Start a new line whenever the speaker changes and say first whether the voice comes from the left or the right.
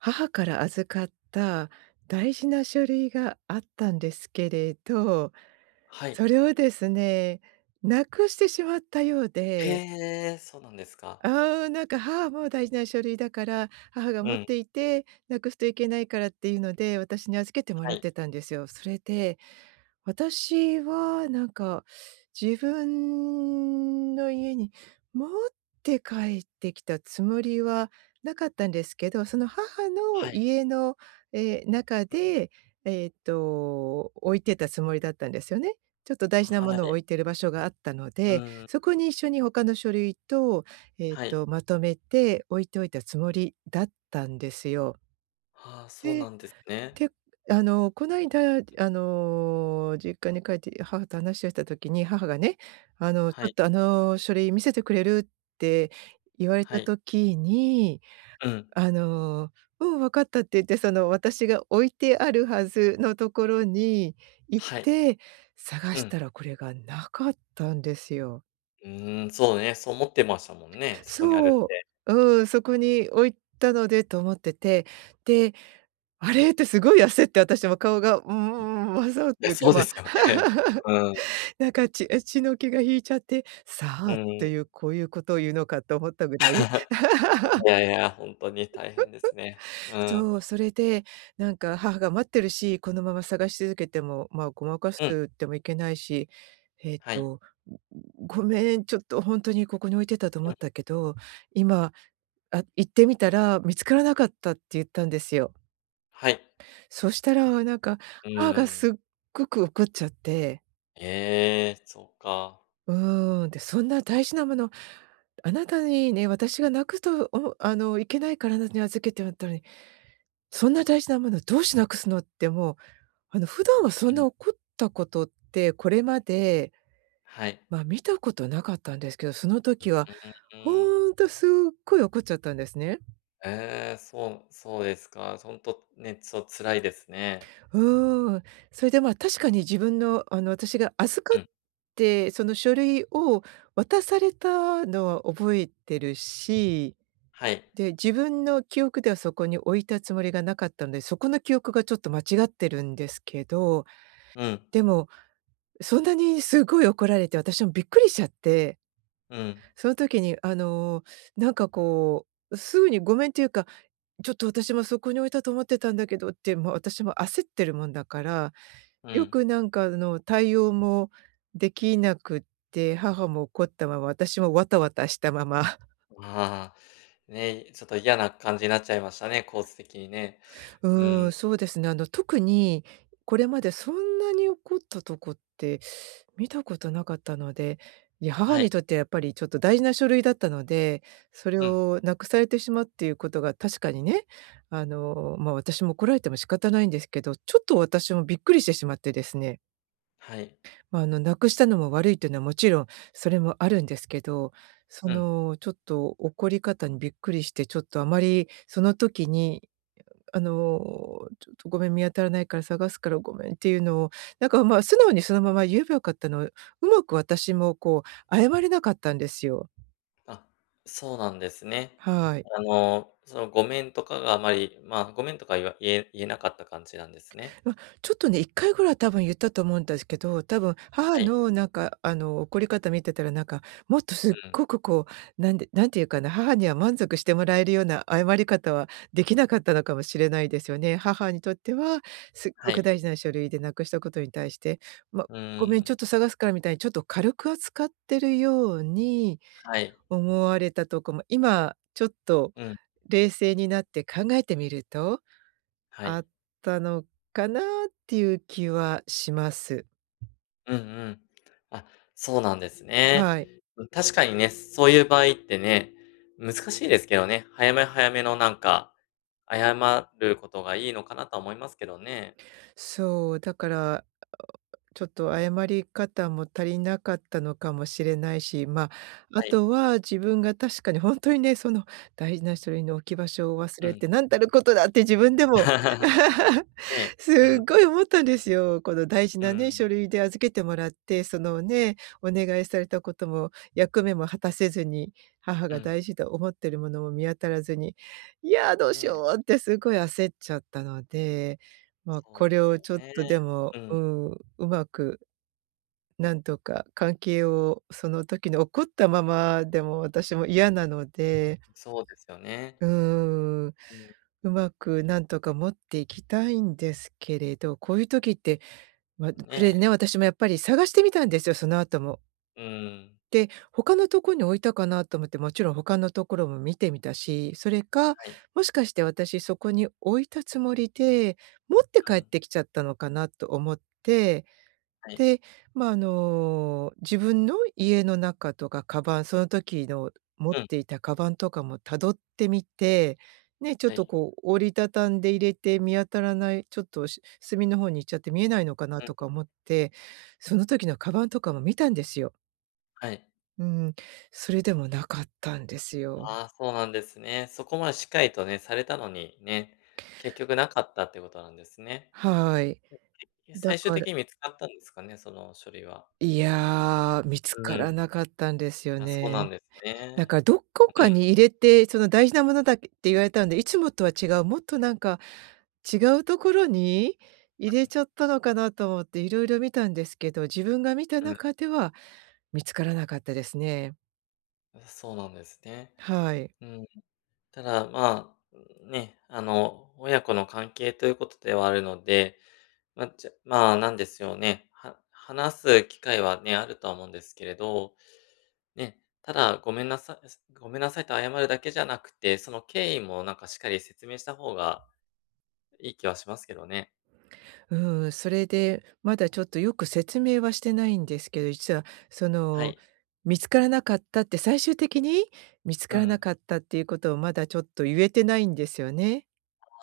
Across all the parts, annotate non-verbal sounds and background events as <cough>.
right: 母から預かった大事な書類があったんですけれど、
left: はい。
right: それをですね、無くしてしまったよう
left: へ
right: で。
left: え、そうなんですか。
right: ああ、なんか母も大事な書類だから、母が
left: う
right: 持っ
left: ん。
right: ていて、無くすといけないからっていうので、私に預けても
left: は
right: らっ
left: い。
right: てたんですよ。それで、私はなんか自分の家に持って帰ってきたつもりはなかったんですけど、その母の
left: はい。
right: 家のええ、中
left: うん。
right: で、えっと、置いてたつもりだったんですよね。ちょっと大事なも
left: は
right: のを
left: い。
right: 置いてる場所があったの
left: う
right: で、
left: ん。
right: そこに一緒に他の書類と、えっ
left: はい。
right: と、まとめて置いといたつもりだったんですよ。
left: はあ、そうな
right: で、
left: んですね。
right: てあの、こないだあの、実家に帰って母と話をした時に、母がね、あの、ち
left: は
right: ょ
left: い。
right: っとあの書類見せてくれるって言われ
left: は
right: た
left: い。
right: 時に、
left: うん。
right: あの、うん、分かったって言って、その、私が置いてあるはずのところに行っ
left: はい。
right: て、探
left: う
right: し
left: ん。
right: たら、これが無かったんですよ。
left: うーん、そうね、そう思ってましたもんね、そこにあるっ
right: そう。
left: て。
right: うん、そこに置いたのでと思ってて、で、「あれ？」って凄い焦って、私も顔が、うー
left: うん。い
right: ん、わ、そうって
left: や、
right: いうか、
left: そう
right: ま
left: で
right: あ。
left: すよね。
right: <laughs>
left: うーん。
right: なんか血あ、血の気が引いちゃって、「さ
left: う
right: あ」っ
left: ん。
right: ていう、こういうことを言うのかと思ったぐらい。
left: <chuckles> <unintelligible>
right: <laughs>
left: いやいや、ほんとに大変ですね。
right: <chuckles>
left: うん。
right: そう、それで、なんか母が待ってるし、このまま探し続けても、まあ誤魔化す
left: うん。
right: ってもいけないし、えっ
left: はい。
right: と、「ごめん、ちょっとほんとにここに置いてたと思
left: う
right: っ
left: ん。
right: たけど、今、あ、行ってみたら見つからなかった」って言ったんですよ。
left: はい。
right: そしたらなんか、
left: う
right: 母が
left: ーん。
right: すっごく怒っちゃって。
left: え、そっか。
right: うん、で、「そんな大事なもの、あなたにね、私がなくと、おあの、いけないから、だに預けてもらったのに。そんな大事なものどうして無くすの」ってもう、あの普段はそ
left: う
right: ん
left: ん。
right: な怒ったことって、これまで
left: はい。
right: まあ、見たこと無かったんですけど、その時
left: う
right: は
left: ーん。
right: ほんとすっごい怒っちゃったんですね。
left: ええ、そうそうですか、そ、ほんとね、そう、辛いですね。
right: うーん、それでまあ確かに自分のあの、私が預か
left: う
right: っ
left: ん。
right: てその書類を渡されたのは覚えてるし。
left: はい。
right: で、自分の記憶ではそこに置いたつもりが無かったんで、そこの記憶がちょっと間違ってるんですけど。
left: うん。
right: でも、そんなに凄い怒られて、私もびっくりしちゃって。
left: うん。
right: その時にあのなんかこう、うすぐにごめんっていうか、「ちょっと私もそこに置いたと思ってたんだけど」って、もう私も焦ってるもんだから、
left: う
right: よ
left: ん。
right: くなんかあの、対応もできなくって、母も怒ったまま、私もワタワタしたまま。
left: うああ、ね、ちょっと嫌な感じになっちゃいましたね、構図的にね。う
right: うーん、
left: ん。
right: そうですね、あの特にこれまでそんなに怒ったとこって見たことなかったので、いや、母
left: はい。
right: にとってはやっぱりちょっと大事な書類だったので、それ
left: うん。
right: を無くされてしまうっていうことが確かにね、あのまあ私も怒られても仕方ないんですけど、ちょっと私もびっくりしてしまってですね。
left: はい。
right: まあ、あの、無くしたのも悪いっていうのはもちろんそれもあるんですけど、そ
left: うん。
right: の、ちょっと怒り方にびっくりして、ちょっとあまりその時に、あの、ちょっとごめん、見当たらないから探すからごめんっていうのを、なんかまあ、素直にそのまま言えばよかったのを、上手く私もこう謝れなかったんですよ。
left: あ、そうなんですね。
right: はい。
left: あの、その、ごめんとかがあまり、まあ、ごめんとか言わ言え言えなかった感じなんですね。
right: ま、ちょっとね、1回ぐらいは多分言ったと思うんですけど、多分
left: は
right: 母
left: い。
right: のなんかあの、怒り方見てたら、なんか、もっと
left: う
right: すっ
left: ん。
right: ごくこう、なんでなんて言うかな、母には満足してもらえるような謝り方は、できなかったのかもしれないですよね。母にとっては、すっ
left: は
right: ごく
left: い。
right: 大事な書類で無くしたことに対して、ま、
left: うー
right: 「ごめん、ちょっ
left: ん。
right: と探すから」みたいにちょっと軽く扱ってるように
left: はい。
right: 思われたとこも、今ちょっと
left: うん。
right: 冷静になって考えてみると
left: は
right: あ
left: い。
right: ったのかなっていう気はします。うん。
left: うんうん。あ、そうなんですね。
right: はい。
left: うん、確かにね、そういう場合ってね、難しいですけどね、早め早めのなんか、謝ることがいいのかなとは思いますけどね。
right: そう、だから、あ、おあ、ちょっと謝り方も足りなかったのかもしれないし、ま、あ
left: はい。
right: とは自分が確かに本当にね、その大事な書類の置き場所を忘
left: う
right: れ
left: ん。
right: て、「何たることだ」って自分でも、
left: <laughs>
right: <chuckles>
left: ねえ、うん。
right: 凄い思ったんですよ。この大事
left: うー
right: なね、
left: ん。
right: 書類で、預けてもらって、その、ね、お願いされたことも役目も果たせずに、母
left: う
right: が
left: ん。
right: 大事と思ってるものも見当たらずに、「いや、どう
left: ね
right: し
left: え。
right: よう」って凄い焦っちゃったので、まあ、
left: そう
right: こ
left: で
right: れ
left: す
right: を
left: よ
right: ちょっ
left: ね。
right: とでも、
left: うん。
right: うん、上手くなんとか関係を、その時の怒ったままでも、私も嫌なので
left: そうですよね。
right: うーん、
left: あ、うん。
right: 上手くなんとか持っていきたいんですけれど、こういう時って、まあ、
left: ね
right: これ
left: え。
right: ね、私もやっぱり探してみたんですよ、その後も
left: うん。
right: で、他のとこに置いたかなと思って、もちろん他のところも見てみたし、それか、
left: はい。
right: もしかして私そこに置いたつもりで、持って
left: う
right: 帰っ
left: ん。
right: てきちゃったのかなと思って、
left: はい。
right: で、ま、あの、自分の家の中とか鞄、その時の、持っ
left: うん。
right: ていた鞄とかも辿ってみて、ね、ちょっ
left: は
right: と
left: い。
right: こう、折り畳んで入れて見当たらない、ちょっと、隅の方に行っちゃって見えないのかな
left: うん。
right: とか思って、その時の鞄とかも見たんですよ。
left: はい。
right: うん、それでもなかったんですよ。
left: ああ、そうなんですね。そこまでしっかりとね、されたのに、ね、結局なかったっていうことなんですね。
right: はい、
left: <unintelligible>
right: だ
left: 最終
right: か
left: 的
right: ら
left: に見つかったんですかね？その書類は。
right: いや、見つ
left: う
right: から
left: ん。
right: なかったんですよ
left: あ、そうな
right: ね。
left: んです
right: なん
left: ね、
right: かどこ
left: う
right: か
left: ん。
right: に入れて、その、大事なものだって言われたんで、いつもとは違う、もっとなんか違う所に、入れちゃったのかなと思って色々見たんですけど、自分が見た
left: うん。
right: 中では見つからなかったですね。
left: そうなんですね。
right: はい。
left: うん。ただ、まあ、ね、あの親子の関係ということではあるので、まあ、ちゃまあ何ですよね、は話す機会はね、あるとは思うんですけれど。ね、ただ、ごめんなさごめんなさいって謝るだけじゃなくて、その経緯も何かしっかり説明した方が、いい気はしますけどね。
right: うーん、それで、まだちょっとよく説明はしてないんですけど、実はそ
left: は
right: の、
left: い。
right: 見つからなかったって最終的に見つ
left: う
right: からな
left: ん。
right: かったっていうことをまだちょっとゆえてないんですよね。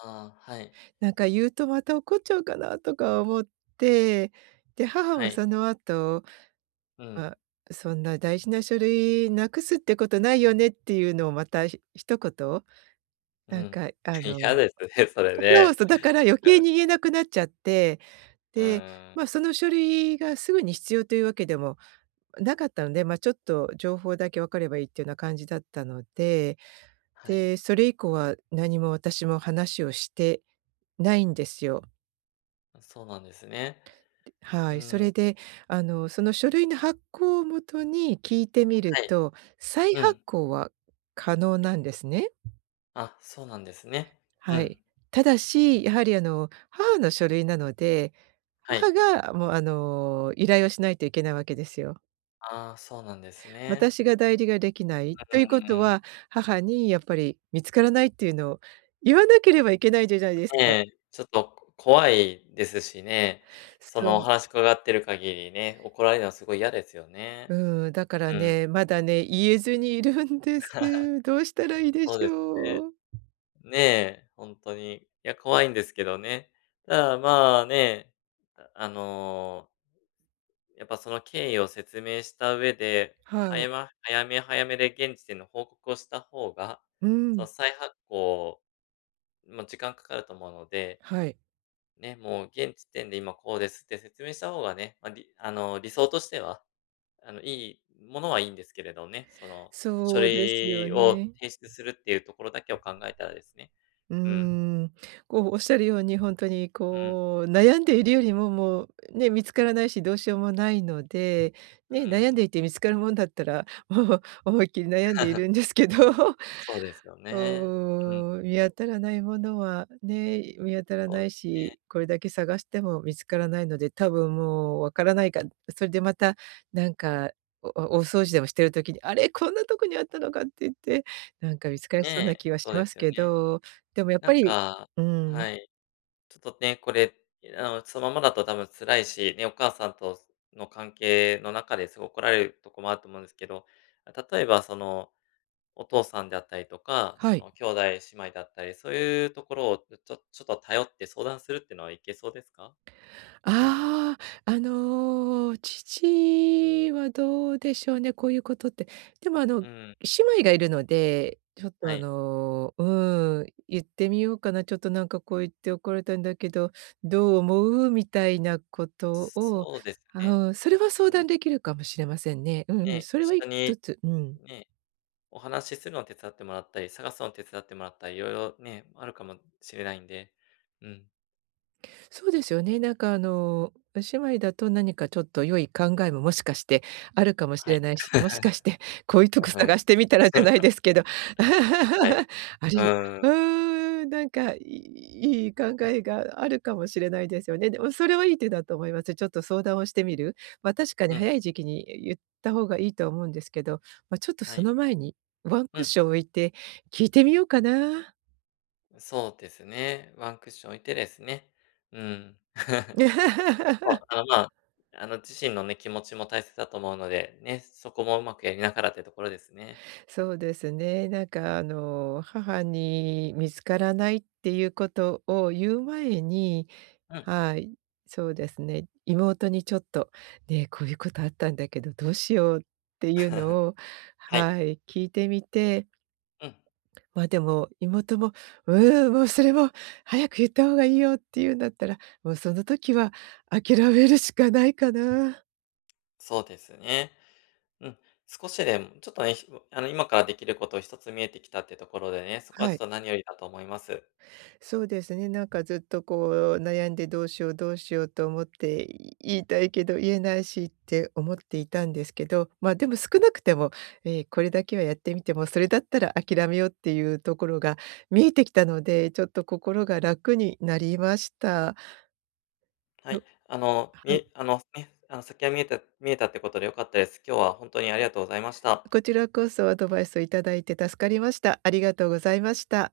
left: ああ、はい。
right: なんか言うとまた怒っちゃうかなとか思って、で、母
left: は
right: は
left: い。
right: その後、
left: う
right: ま
left: ん。
right: あ、そんな大事な書類無くすってことないよねっていうのをまたひ一言。
left: う
right: なん
left: ん、
right: かあの。
left: 嫌ですね、それ
right: そう
left: ね。
right: そう、だから余計
left: うん。
right: に言えなくなっちゃって、
left: う
right: で、
left: ーん。
right: まあ、その書類がすぐに必要というわけでもなかったので、まあちょっと情報だけわかればいいっていうような感じだったので。
left: はい。
right: で、それ以降は何も私も話をしてないんですよ。
left: うん、そうなんですね。う
right: はい。そ
left: ーん。
right: れで、あの、その書類の発行を元に聞いてみる
left: はい。
right: と、再
left: う
right: 発
left: ん。
right: 行は可能なんですね。
left: あ、そうなんですね、う
right: は
left: ん
right: い。ただし、やはり、あの、母の書類なので、
left: はい。
right: 母がもう、あの、依頼をしないといけないわけですよ。
left: ああ、そうなんですね。
right: 私が代理が出来ないと
left: う
right: 言う事
left: ーん。
right: は、母にやっぱり見つからないって言うのを言わなければいけないじゃじゃいです
left: ん、え
right: か。
left: え、ちょっとこ怖いですしね。そ
right: そ
left: の、お
right: う。
left: 話伺っている限りね、怒られるのは凄い嫌ですよ
right: う
left: ね。
right: ーん、だから
left: うん。
right: ね、まだね、言えずにいるんです。どうしたら
left: <laughs>
right: いいでし
left: そうです
right: ょう。
left: ね。ねえ、ほんとに、いや、怖いんですけどね。ただ、まあ、ね、ああの、やっぱ、その経緯を説明した上で、
right: は
left: は
right: い。
left: やま早め、早めで現時点の報告をした方が、
right: うー
left: その
right: ん。
left: 再発行、まあ、時間掛かると思うので、
right: はい。
left: ね、もう現時点で今こうですって説明した方がね、ま、りあの、理想としては、あの、良いものは良んですけれどね、その、書
right: そうですよ
left: 類を
right: ね。
left: 提出するって言うところだけを考えたらですね、
right: うー
left: うん。
right: ん、こう、おっしゃるように、ほんとに、
left: うん。
right: こう、悩んでいるよりも、もう、ね、見つからないし、どうしようもないので、
left: うー
right: ね、悩んで
left: ん。
right: いて見つかるもんだったら、もう思いっきり悩んでい
left: <laughs>
right: るんですけど。<chuckles>
left: そうですよ
right: う
left: ね、うん。
right: ーん、見当たらないものはね、見当たら
left: そう
right: な
left: で
right: い
left: すね。
right: し、これだけ探しても見つからないので、多分もう分からないか、ん、それでまた、なんか、おお大掃除でもしてる時に、あれ、こんなとこにあったのかって言って、なんか、見つかり
left: ね
right: そうな
left: え、
right: 気はし
left: そう
right: ま
left: で
right: す
left: すよ
right: け
left: ね。
right: ど、でもやっ
left: な
right: ぱ
left: ん
right: り
left: か
right: うーん。
left: はい。ちょっとね、これ、いあの、そのままだと多分辛いし、ね、お母さんとの関係の中ですごく怒られるとこもあると思うんですけど、あ、例えば、その、お父さんであったりとか、
right: は
left: そ
right: い。
left: の、兄弟姉妹だったり、そういうところを、ちょちょちょっと頼って相談するっていうのはいけそうですか？
right: ああ、あの、父はどうでしょうね、こう言ういう事って。でも、あの、
left: うーん。
right: 姉妹がいるので、ちょっと、
left: は
right: あ
left: い。
right: の、うーん、言ってみようかな、ちょっと、なんか、こう、言って怒られたんだけど、どう思うみたいなことを、
left: そうですね、
right: ああ、それは相
left: う
right: 談
left: ん。
right: 出来るかもしれませんね。うんうん、
left: ね、
right: それ
left: 一
right: はい
left: 緒
right: と
left: に、
right: つ、うん。
left: ね、お話するのを手伝ってもらったり、探すの手伝ってもらったり、色々ね、あるかもしれないんで、うん。
right: そうですよね、なんかあのお姉妹だと何かちょっと良い考えも、もしかしてあるかもし
left: はい。
right: れないし、もしかしてこ
left: <chuckles>
right: ういうとこ探してみたらじゃないですけど、
left: はい。
right: <laughs> あ
left: う
right: りう
left: ん。
right: ん、なんか、いい考えがあるかもしれないですよね。でもそれはいい手だと思いますよ。ちょっと相談をしてみる。まあ、確かに
left: うん。
right: 早い時期に言った方がいいと思うんですけど、まあちょっと
left: は
right: そ
left: い。
right: の前に、ワン
left: う
right: クッ
left: ん。
right: ション置いて聞いてみようかな。
left: そうですね、ワンクッション置いてですね、うん。<laughs> まあ、
right: <laughs>
left: あ、まあ、あの、自身のね、気持ちも大切だと思うので、ね、そこも上手くやりながらってところですね。
right: そうですね、なんかあの母に見つからないっていうことを言う前に
left: うん。
right: はい、そうですね、妹にちょっとね、こういうことあったんだけどどうしよう、っていうのを
left: <chuckles> はい。
right: はい、聞いてみて
left: うん。
right: まあ、でも妹も「うん、もうそれもう早く言った方がいいよ」って言うんだったら、もうその時は諦めるしかないかな。
left: そうですね。うん、少しでもちょっとね、ひぼあの今からできること一つ見えてきたってところでね、そこは
right: は
left: ちょっ
right: い。
left: と何よりだと思います。
right: そうですね、なんかずっとこう悩んで「どうしよう、どうしよう」と思って言いたいけど言えないしって思っていたんですけど、まあ、でも少なくても、ええ、これだけはやってみても、それだったら諦めようっていうところが見えてきたので、ちょっと心が楽になりました。
left: は
right: よ
left: い、あのみ
right: はい。
left: えあのね、あの先が見えた見えたってことでよかったです。今日は本当にありがとうございました。
right: こちらこそ、アドバイスを頂いて助かりました。ありがとうございました。